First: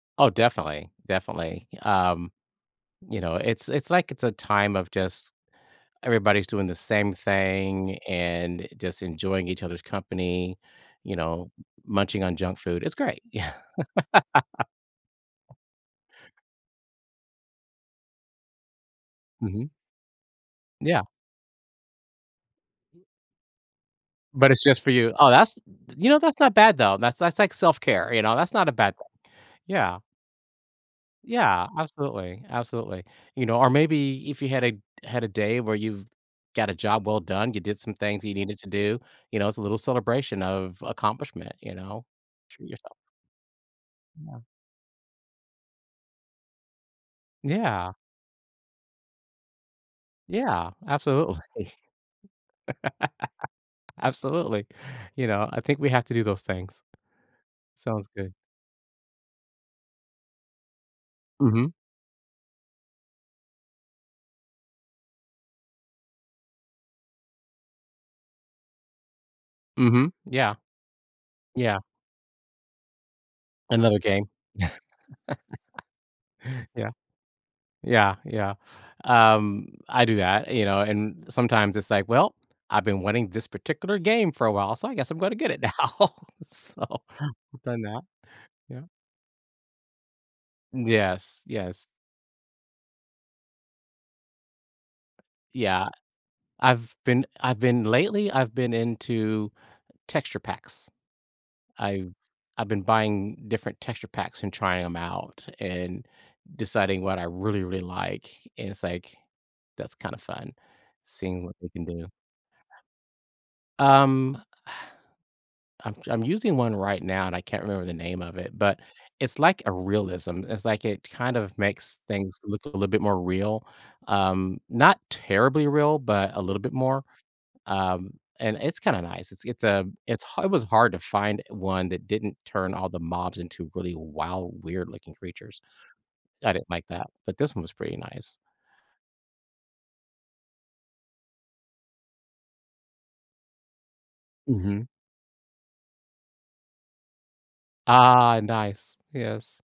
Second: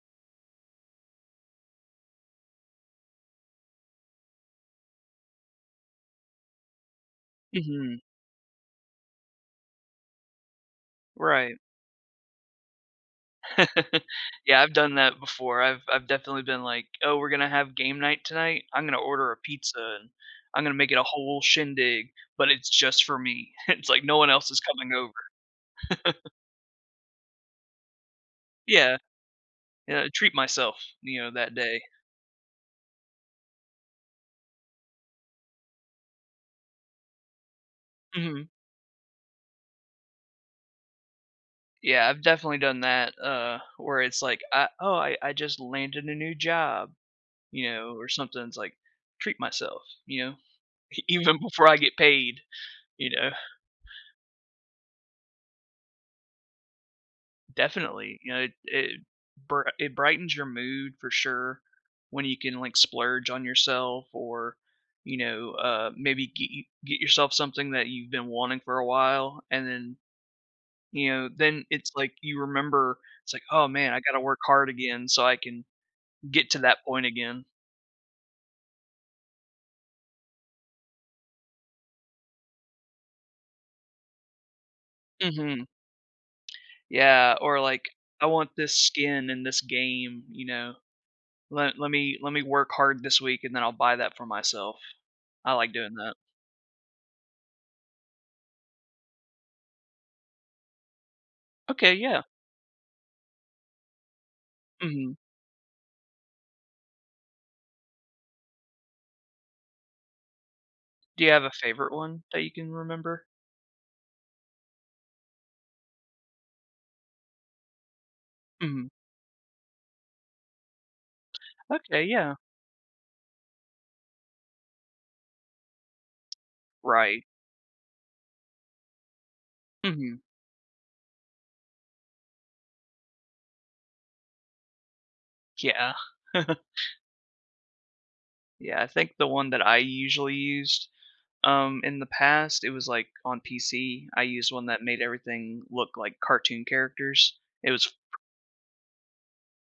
Oh, definitely, definitely. Y um, you know, it's it's like it's a time of just everybody's doing the same thing Mhm. and just enjoying each other's company, you know, Right. munching on junk food. It's great. Yeah. Yeah. I've done that before. I've I've definitely been like, "Oh, we're gonna have game night tonight. I'm gonna order a Mhm. pizza, and I'm gonna make it a Yeah. whole shindig," but it's M just for me. It's like no one else But is it's just for coming you. over. Oh, that's you know, that's not bad though, that's that's like self-care, you know, that's not a bad Yeah. thing. And Yeah. I treat myself, you know, that Yeah, day. absolutely, absolutely. You know, or maybe if you had a had a day where you've got a job well done, you did some things you Mhm. needed to do, you know, it's a little celebration of accomplishment, you know? Yeah. I've definitely Treat done yourself. that, uh, where it's like, Yeah. "Ah, oh, I I just landed a new job," you Yeah. know, or something it's, like, "Treat myself," you know? Yeah, E absolutely. even before I get paid, you know? Absolutely. You know, I think we have to do those things. Sounds Definitely. You good. know, it it bri it brightens your mood for sure Mhm. when you can, like, splurge on yourself or, you know, uh, maybe get y get yourself something that you've been wanting for a while and then, Mhm. Yeah. you know, then Yeah. it's like you remember it's, like, "Oh, man. I Another gotta game? work hard again so I can get to that Yeah. point again." Yeah, yeah. Um. I do that, you know, and sometimes it's like, "Well, I've been wanting this particular game for a while so I guess I'm gonna get it Mhm. now." So, Yeah. Or, I've done like, that. "I want this Yeah. skin in this game," you know? Yes, "Le yes. let me let me work hard this week, and then I'll buy that for myself." I like Yeah. doing that. I've been I've been lately I've been into texture packs. Okay, I've yeah. I've been buying different texture packs and trying 'em Mhm. out and deciding what I really, really like and it's like, that's kind of fun Do you have seeing a what we can favorite do. one that you can remember? Um. I'm ju I'm using one right now and I can't remember the name of it, but Mhm. it's like a realism, it's like it kind of makes Okay. Yeah. things look a little bit more real, um, not terribly real, but a little bit more. Right. Um, and it's kinda nice. It's it's a Mhm. it's ha it was hard to find one that didn't turn all the mobs into really wild, weird looking creatures. Yeah. I didn't like that. But this one was pretty nice. Yeah. I think the one that I usually used, um, in the past, it was, like, on PC. I used one that Mhm. made everything look like cartoon characters. It was Ah, nice. Yes.